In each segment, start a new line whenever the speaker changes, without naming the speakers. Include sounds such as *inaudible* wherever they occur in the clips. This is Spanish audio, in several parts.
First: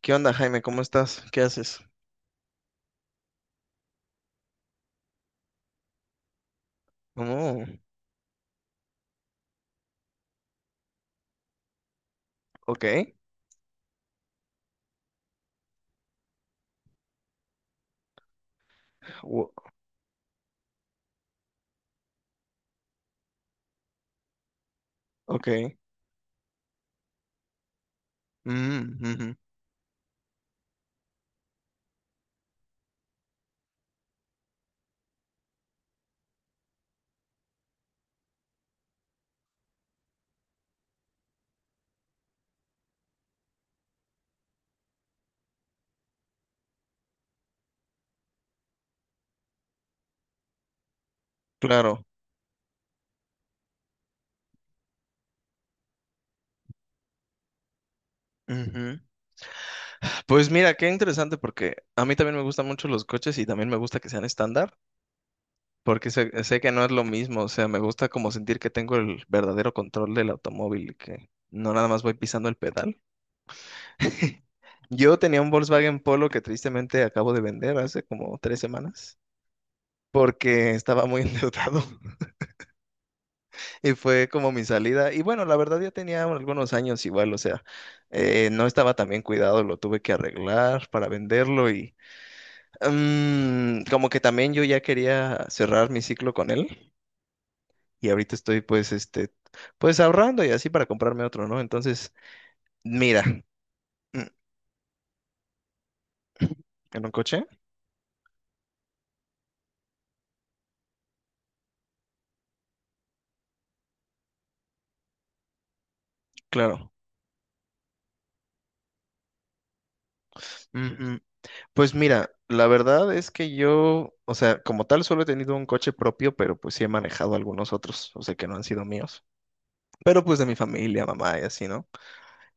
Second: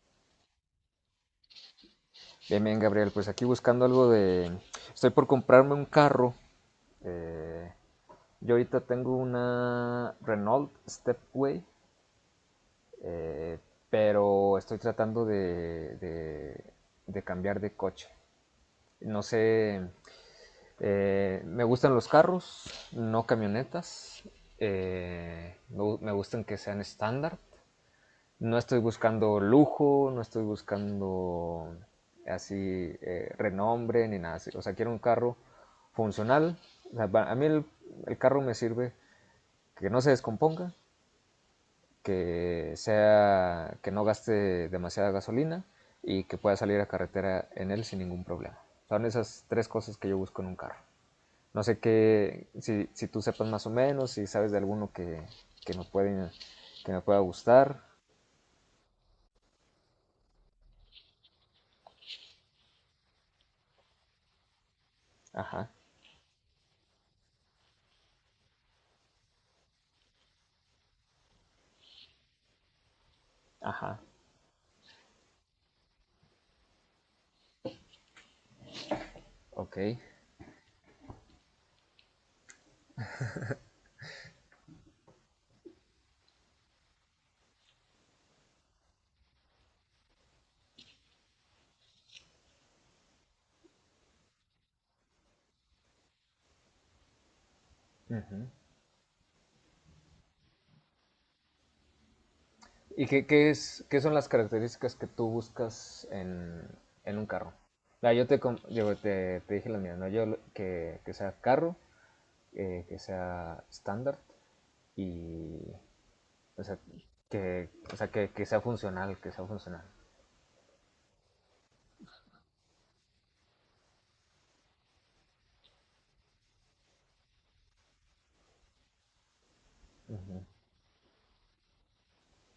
¿Qué onda, Jaime? ¿Cómo estás? ¿Qué haces?
Bien, bien, Gabriel, pues aquí buscando algo de. Estoy por comprarme un carro.
Oh,
eh, yo ahorita tengo una Renault Stepway.
ok.
eh, pero estoy tratando de cambiar de coche. No
wo-
sé, me gustan los carros, no camionetas.
ok.
Me gustan que sean estándar. No estoy
Mm, ujú.
buscando lujo, no estoy buscando así renombre ni nada así. O sea, quiero un carro funcional. O sea, a mí el carro me sirve que no se descomponga, que no gaste demasiada gasolina y que pueda salir a carretera en él sin ningún problema. Son esas tres cosas que yo busco en un carro. No sé
Claro.
qué, si tú sepas más o menos, si sabes de alguno que me puede, que me pueda gustar.
Ujú. Pues mira, qué interesante porque a mí también me gustan mucho los coches y también me gusta que sean estándar,
Ajá,
porque sé que no es lo mismo, o sea, me gusta como sentir que tengo el verdadero control del automóvil y que no nada más voy pisando el pedal.
ajá.
*laughs* Yo tenía un Volkswagen Polo que tristemente acabo de vender hace como 3 semanas
Ok.
porque estaba muy *laughs* endeudado. Y fue como mi salida. Y bueno, la verdad ya tenía algunos años igual, o sea, no estaba tan bien cuidado, lo tuve que arreglar para venderlo y como que también yo ya quería cerrar mi ciclo con él y ahorita
Ujú.
estoy pues este, pues ahorrando y así para comprarme otro, ¿no? Entonces,
¿Y
mira,
qué es, qué son
mm,
las características que tú buscas
¿en un
en un
coche?
carro? Ah, te dije la mía, ¿no? Que sea carro, que sea estándar y, o sea,
Claro.
que sea funcional, que sea funcional.
Mm, mm. Pues mira, la verdad es que yo, o sea, como tal solo he tenido un coche propio, pero pues sí he manejado algunos otros, o sea, que no han sido míos. Pero pues de
Ujú.
mi familia, mamá y así, ¿no?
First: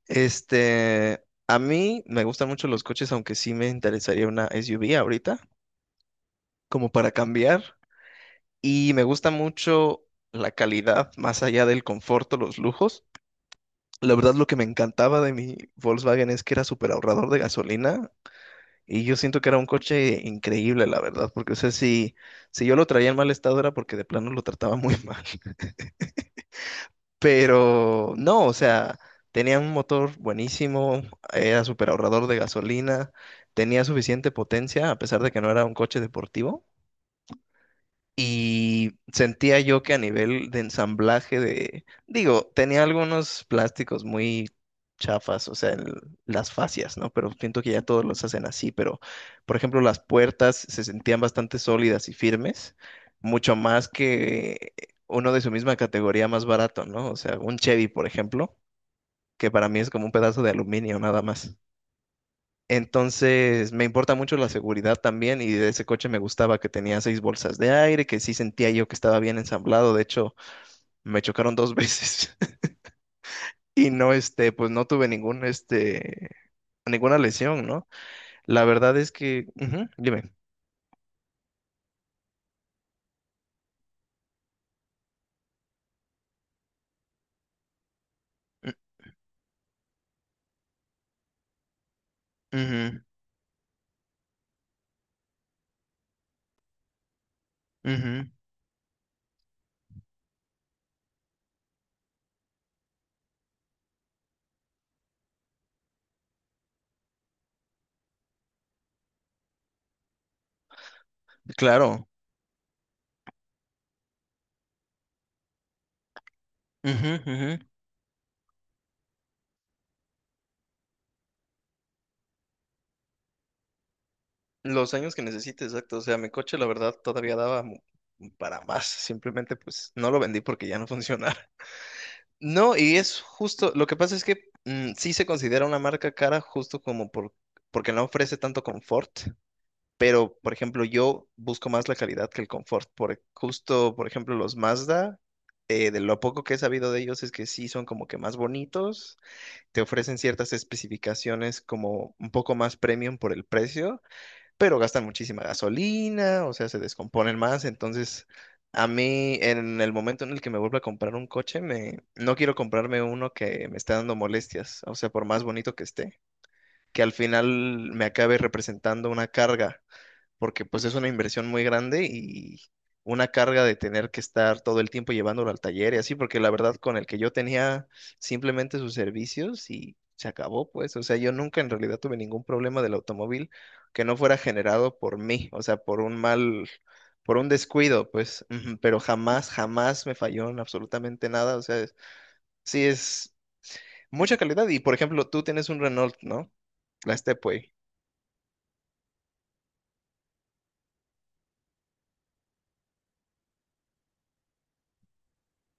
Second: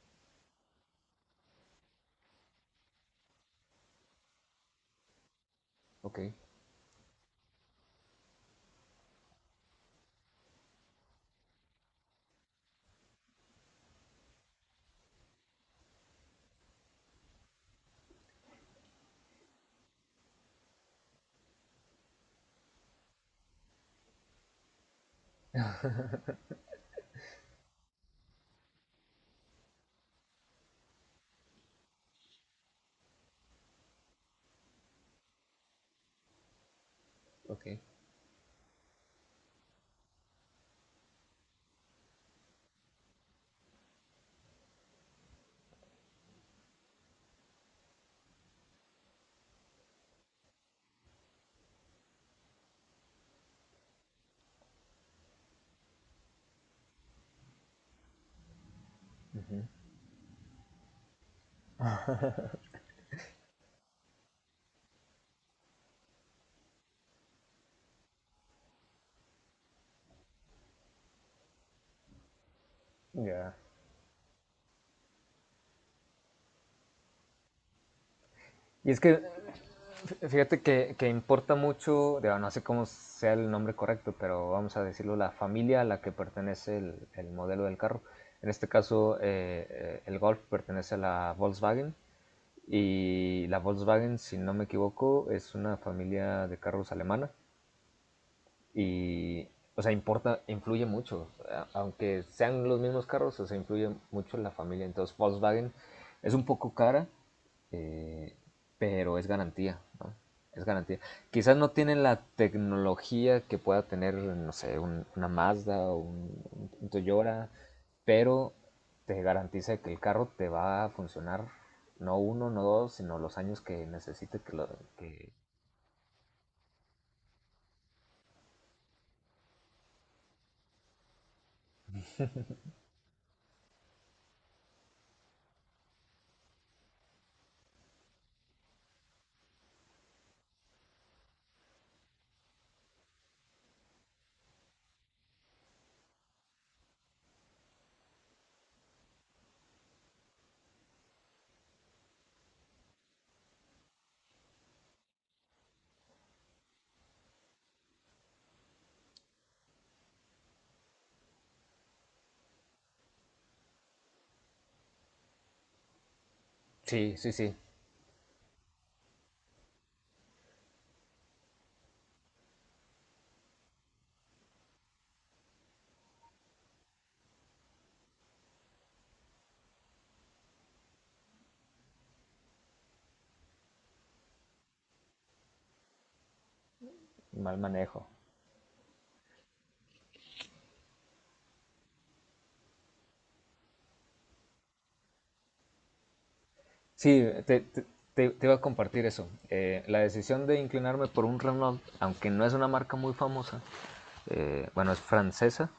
Este, a mí me gustan mucho los coches, aunque sí me interesaría una SUV ahorita,
Ok,
como para cambiar. Y me gusta mucho la calidad, más allá del confort o los lujos. La verdad, lo que me encantaba de mi Volkswagen es que era súper ahorrador de gasolina. Y yo siento que era un coche increíble, la verdad, porque, o sea, si yo lo traía en mal estado era porque de plano lo trataba muy *laughs* mal. Pero no, o sea, tenía un motor buenísimo, era súper ahorrador de gasolina, tenía suficiente potencia, a pesar de que no era un coche deportivo.
ok,
Y sentía yo que a nivel de ensamblaje de, digo, tenía algunos plásticos muy chafas, o sea, las fascias, ¿no? Pero siento que ya todos los hacen así, pero, por ejemplo, las puertas se sentían bastante sólidas y firmes, mucho más que uno de su misma categoría más barato, ¿no? O sea, un Chevy, por ejemplo, que para mí es como un pedazo de aluminio nada más. Entonces, me importa mucho la seguridad también y de ese coche me gustaba que tenía seis bolsas de aire, que sí sentía yo que estaba bien ensamblado. De hecho, me chocaron dos *laughs* veces
ya.
y no, este, pues no tuve ningún, este, ninguna lesión, ¿no? La
Y
verdad
es
es
que
que, ujú, dime.
fíjate que importa mucho, digo, no sé cómo sea el nombre correcto, pero vamos a decirlo, la familia a la que pertenece el modelo del carro. En este caso, el Golf pertenece a la Volkswagen
Ujú,
y la Volkswagen, si no me equivoco, es una familia de carros alemana.
ujú.
Y, o sea, importa, influye mucho. Aunque sean los mismos carros, o sea, influye mucho la familia. Entonces, Volkswagen es un poco cara, eh, pero es garantía, ¿no? Es garantía. Quizás no tienen
Claro.
la tecnología que pueda tener, no sé, una Mazda o un
Ujú,
Toyota,
ujú.
pero te garantiza que el carro te va a funcionar no uno, no dos, sino los años que necesite que lo.
Los años que
Que.
necesite, exacto. O sea, mi coche, la verdad, todavía daba para más. Simplemente, pues, no lo vendí porque ya no *laughs* funcionaba. No, y es justo, lo que pasa es que sí se considera una marca cara justo como por, porque no ofrece tanto confort, pero por ejemplo yo busco más la calidad que el confort, por, justo por ejemplo los Mazda, de lo poco que he sabido de ellos es que sí son como que más bonitos, te ofrecen ciertas especificaciones como un poco más premium por el precio, pero gastan muchísima gasolina, o sea, se descomponen más, entonces a mí en el momento en el que me vuelva a comprar un coche, me no quiero comprarme uno que me esté dando molestias, o sea, por más bonito que esté, que al
Sí, sí,
final
sí,
me acabe representando una carga porque pues es una inversión muy grande y una carga de tener que estar todo el tiempo llevándolo al taller y así, porque la verdad con el que yo tenía simplemente sus servicios y se acabó, pues, o sea, yo nunca en realidad tuve ningún problema del automóvil que no fuera generado por mí, o sea, por un mal, por un
mal manejo.
descuido, pues, ujú, pero jamás, jamás me falló en absolutamente nada, o sea, sí es mucha calidad y, por ejemplo, tú tienes un Renault, ¿no? La
Sí,
Stepway.
te iba a compartir eso. La decisión de inclinarme por un Renault, aunque no es una marca muy famosa, bueno, es francesa,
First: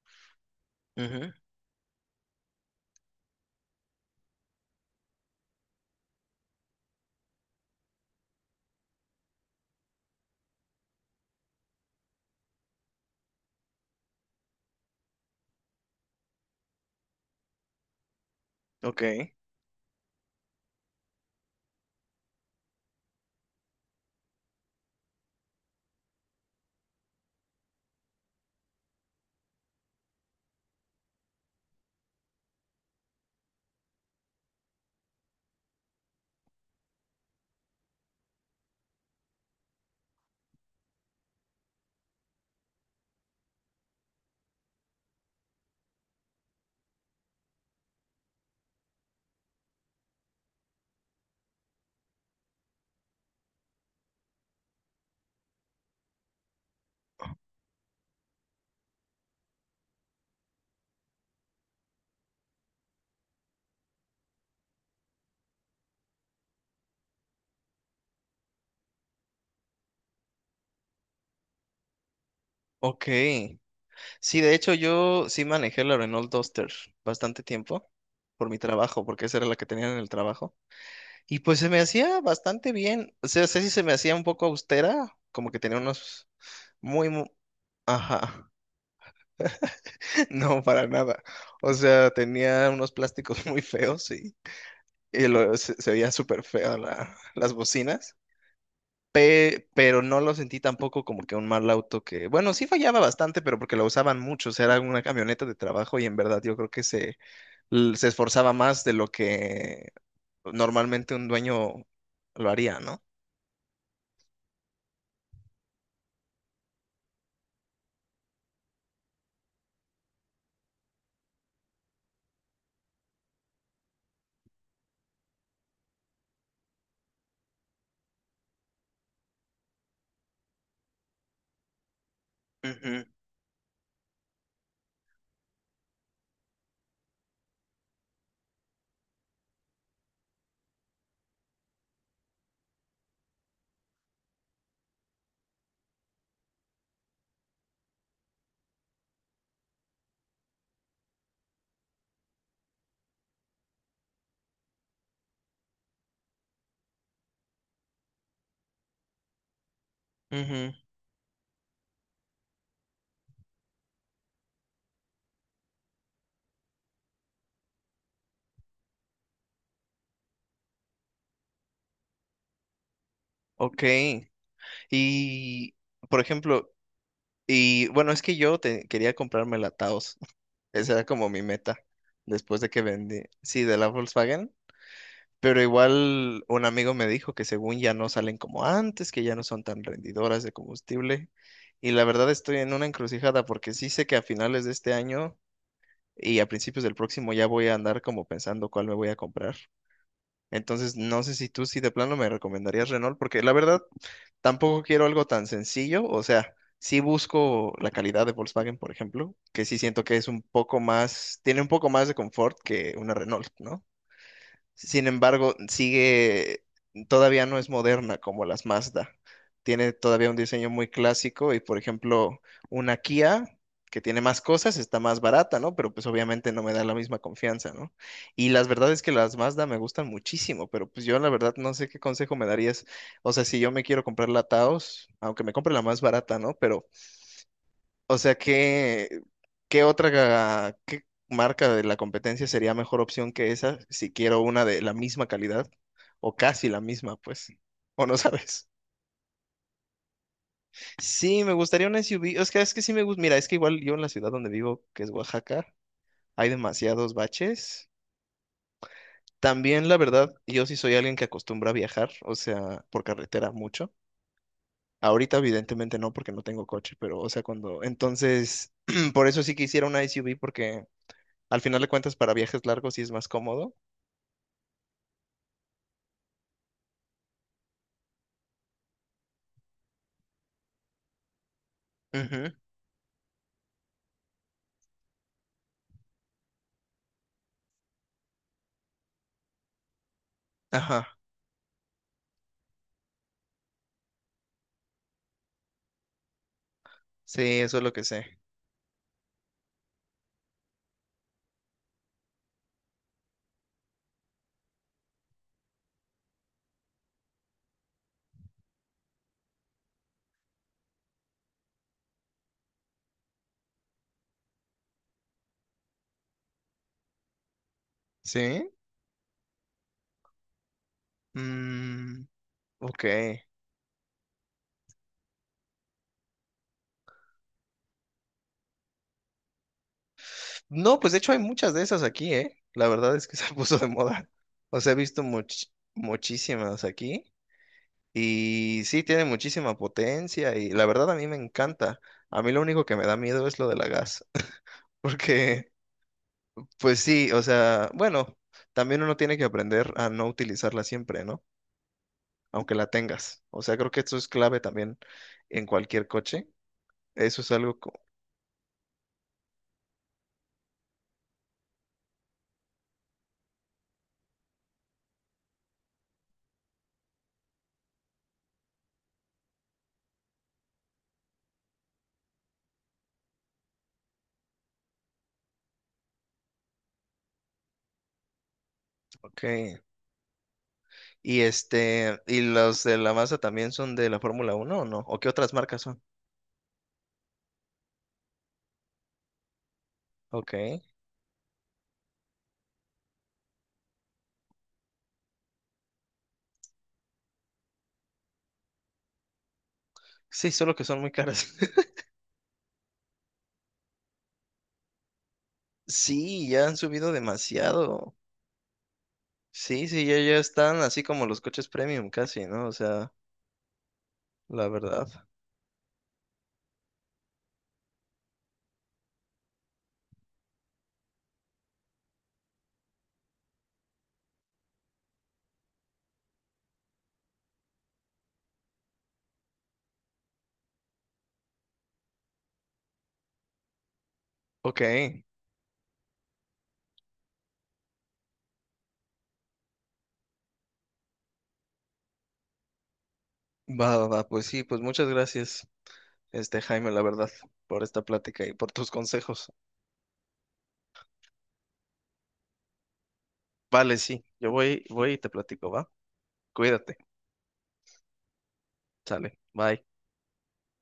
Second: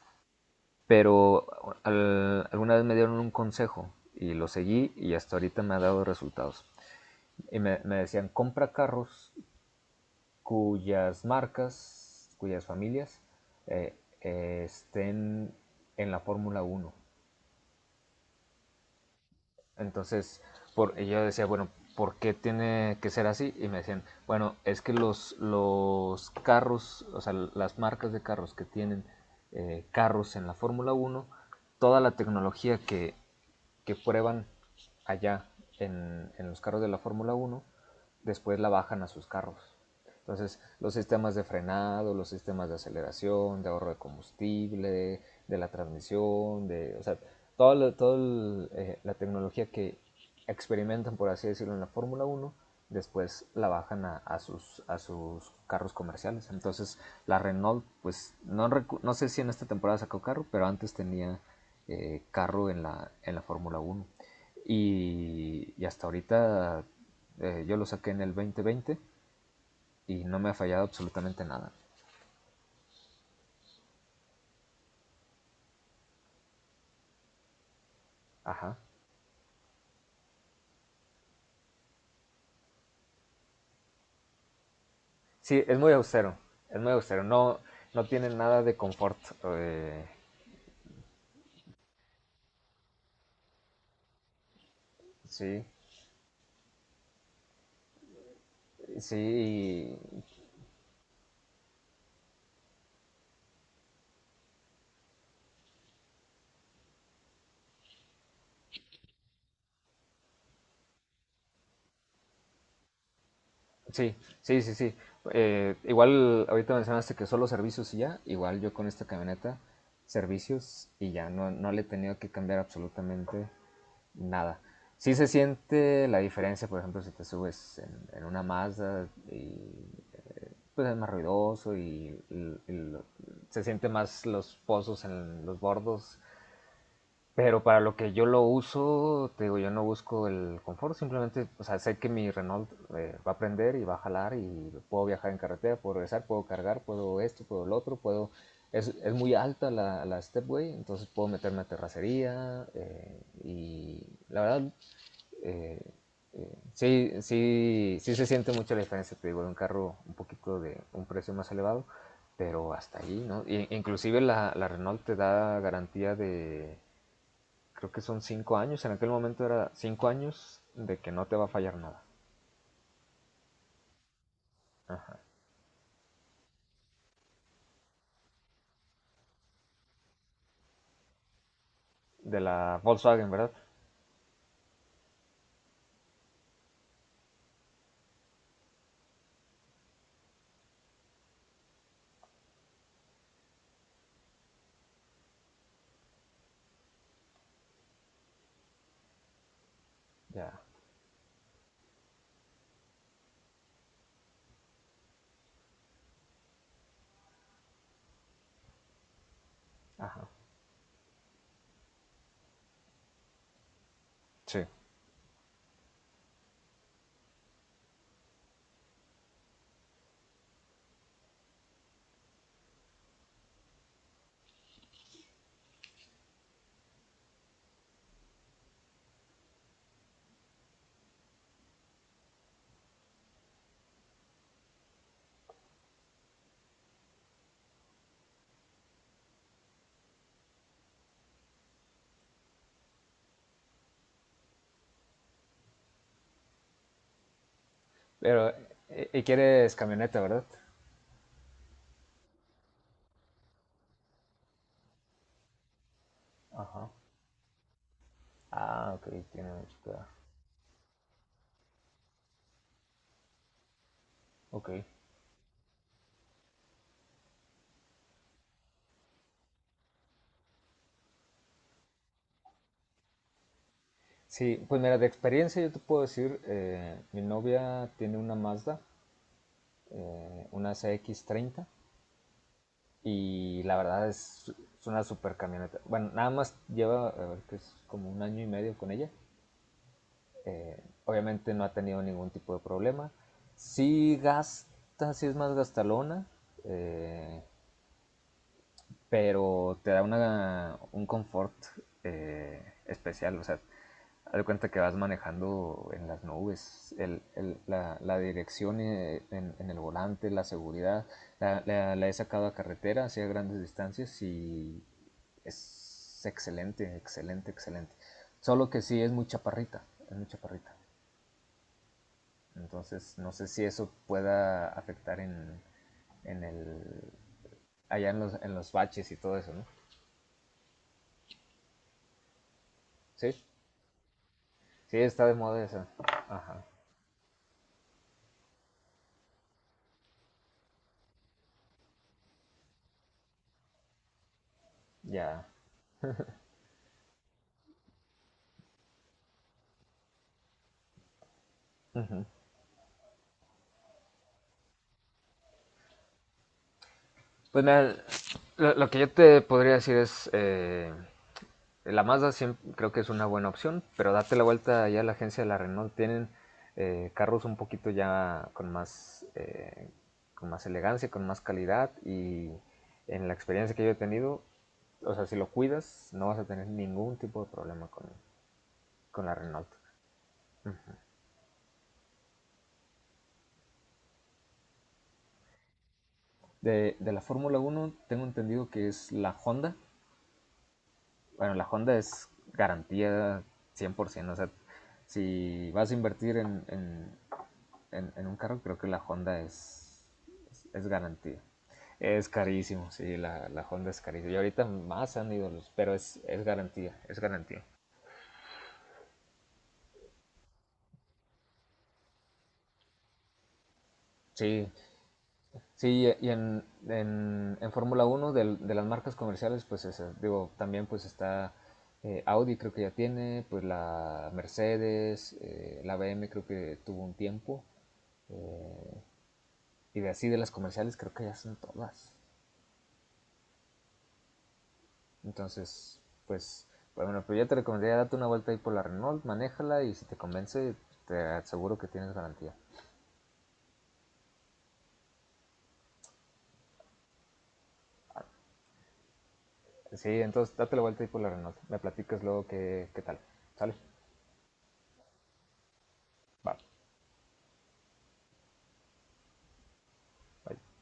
Ujú.
pero alguna vez me dieron un consejo y lo seguí y hasta ahorita me ha dado resultados. Y me decían, compra carros cuyas marcas, cuyas familias estén en la Fórmula 1.
Ok,
Entonces, yo decía, bueno, ¿por qué tiene que ser así? Y me decían, bueno, es que los carros, o sea, las marcas de carros que tienen carros en la Fórmula 1, toda la tecnología que prueban allá en los carros de la Fórmula 1 después la bajan a sus carros. Entonces, los sistemas de frenado, los sistemas de aceleración, de ahorro de combustible, de la transmisión, o sea, toda todo la tecnología que experimentan, por así decirlo, en la Fórmula 1 después la bajan a sus carros comerciales. Entonces, la Renault, pues, no sé si en esta temporada sacó carro, pero antes tenía carro en la Fórmula 1. Y hasta ahorita yo lo saqué en el 2020 y no me ha fallado absolutamente nada.
ok. Sí, de hecho yo sí manejé la Renault Duster bastante tiempo por mi
Ajá.
trabajo, porque esa era la que tenía en el trabajo. Y pues se me hacía bastante bien. O sea, sé si se me hacía un poco austera, como que
Sí, es
tenía
muy
unos
austero. Es muy
muy.
austero. No, no tiene
Ajá.
nada de confort. eh,
*laughs* No, para nada. O sea, tenía unos plásticos *laughs* muy feos y
sí,
se veía súper feo las bocinas. Pe-
sí,
pero no lo sentí tampoco como que un mal auto que, bueno, sí fallaba bastante, pero porque lo usaban mucho, o sea, era una camioneta de trabajo y en verdad yo creo que se esforzaba más de lo que normalmente un dueño lo haría, ¿no?
sí, sí, sí, sí. Igual ahorita mencionaste que solo servicios y ya. Igual yo con esta camioneta, servicios y ya. No, no le he tenido que cambiar absolutamente nada. Sí se siente la diferencia, por ejemplo, si te subes en una Mazda y pues es más ruidoso
Ujú.
se siente más los pozos en los bordos. Pero para lo que yo lo uso, te digo, yo no busco el confort, simplemente, o sea, sé que mi Renault va a prender y va a jalar y puedo viajar en carretera, puedo regresar, puedo cargar, puedo esto, puedo lo otro, puedo. Es muy alta la stepway, entonces puedo meterme a terracería y la verdad, eh, sí, sí, sí se siente mucho la diferencia, te digo, de un carro un poquito
Ujú.
de un precio más elevado, pero hasta ahí, ¿no? Inclusive la Renault te da garantía de, creo que son 5 años, en aquel momento era 5 años de que no te va a fallar nada.
Ok.
Ajá.
Y, por ejemplo, y bueno, es que yo quería comprarme la Taos. *laughs* Esa era como mi meta
De
después de
la
que vendí,
Volkswagen, ¿verdad?
sí, de la Volkswagen. Pero igual un amigo me dijo que según ya no salen como antes, que ya no son tan rendidoras de combustible. Y la verdad estoy en una encrucijada porque sí sé que a finales de este año y a principios del próximo ya voy a andar como pensando cuál me voy a comprar.
Ya.
Entonces, no sé si tú sí de plano me recomendarías Renault, porque la verdad tampoco quiero algo tan sencillo, o sea, sí busco la calidad de Volkswagen, por ejemplo, que sí siento que es
Ajá.
un poco más, tiene un poco más de confort que una Renault, ¿no?
Sí.
Sin embargo, sigue, todavía no es moderna como las Mazda. Tiene todavía un diseño muy clásico y, por ejemplo, una Kia que tiene más cosas está más barata, ¿no? Pero pues obviamente no me da la misma confianza, ¿no? Y las verdad es que las Mazda me gustan muchísimo, pero pues yo la verdad no sé qué consejo me darías. O sea, si yo me quiero comprar la Taos, aunque me compre la más barata, ¿no? Pero o sea, ¿qué, qué otra qué marca de la competencia sería mejor opción que esa si quiero una de la misma calidad o casi la misma, pues? ¿O no
Pero,
sabes?
¿y quieres camioneta, verdad?
Sí, me gustaría una SUV. Es que sí me gusta. Mira, es que igual yo en la ciudad donde vivo, que es Oaxaca, hay
Ajá.
demasiados baches.
Ah, ok, tiene mucho
También,
que
la
dar.
verdad, yo sí soy alguien que acostumbra a viajar, o sea, por carretera mucho.
Ok.
Ahorita, evidentemente, no, porque no tengo coche, pero, o sea, cuando. Entonces, *clears throat* por eso sí quisiera una SUV, porque al final de cuentas, para viajes largos sí es más cómodo.
Sí, pues mira, de experiencia yo te puedo decir, mi novia tiene una Mazda, una CX-30,
Ujú.
y la verdad es una super camioneta. Bueno, nada más lleva, a ver, que es como un año y medio con ella. Eh,
Ajá,
Obviamente no ha tenido ningún tipo de problema. Sí gasta, sí es más gastalona,
sí,
eh,
eso es lo que sé.
pero te da una, un confort especial. O sea, haz de cuenta que vas manejando en las nubes, la dirección, en el volante, la seguridad. La he sacado a carretera, hacia grandes distancias, y es excelente, excelente, excelente.
¿Sí?
Solo que sí es muy chaparrita, es muy chaparrita.
Mm, ok.
Entonces no sé si eso pueda afectar en el, allá en los baches y todo eso, ¿no?
No, pues de hecho hay muchas de esas aquí, ¿eh? La verdad es que
Sí,
se *laughs* puso de moda. O sea, he
sí,
visto
está de moda esa. Ajá,
muchísimas aquí y sí, tiene muchísima potencia y la verdad a mí me encanta. A mí lo único que me da miedo es lo de la gas, *laughs*
ya.
porque pues sí, o sea, bueno, también uno tiene que aprender a no utilizarla siempre, ¿no?
Ujú.
Aunque la tengas. O sea, creo que eso es clave también en cualquier coche. Eso es
Pues
algo
mira, lo que yo te podría decir es, la Mazda siempre, creo que es una buena opción, pero date la vuelta ya a la agencia de la Renault. Tienen carros un poquito ya con más elegancia, con más calidad y en la experiencia que yo he tenido, o sea, si lo cuidas, no vas a tener ningún tipo de problema con la Renault.
ok. Y este, ¿y los de la masa también son de la Fórmula Uno o no? ¿O qué otras marcas son?
De la Fórmula 1 tengo entendido que es la Honda.
Ok.
Bueno, la Honda es garantía 100%. O sea, si vas a invertir en un carro, creo que la Honda
Sí, solo que
es
son muy
garantía.
caras. *laughs*
Es carísimo, sí, la Honda es carísima. Y ahorita más han ido los, pero es
Sí, ya han
garantía,
subido
es garantía.
demasiado. Sí, sí, ya, ya están así como los coches premium casi, ¿no? O sea, la
Sí,
verdad.
sí, y en Fórmula 1, de las marcas comerciales, pues esas, digo, también pues está Audi, creo que ya tiene, pues la Mercedes, la B M creo que tuvo un tiempo, eh, y de así de las comerciales creo que ya son todas.
Ok,
Entonces, pues, bueno, pero yo te recomendaría darte una vuelta ahí por la Renault, manéjala y si te convence, te aseguro que tienes garantía.
va, va, va, pues sí, pues muchas gracias, este Jaime, la verdad, por esta plática y por tus consejos.
Sí, entonces date la vuelta ahí por la Renault, me platicas luego qué tal. ¿Sale?
Vale, sí, yo voy, voy y te platico, ¿va?
Va,
Cuídate. Sale. Bye.
bye.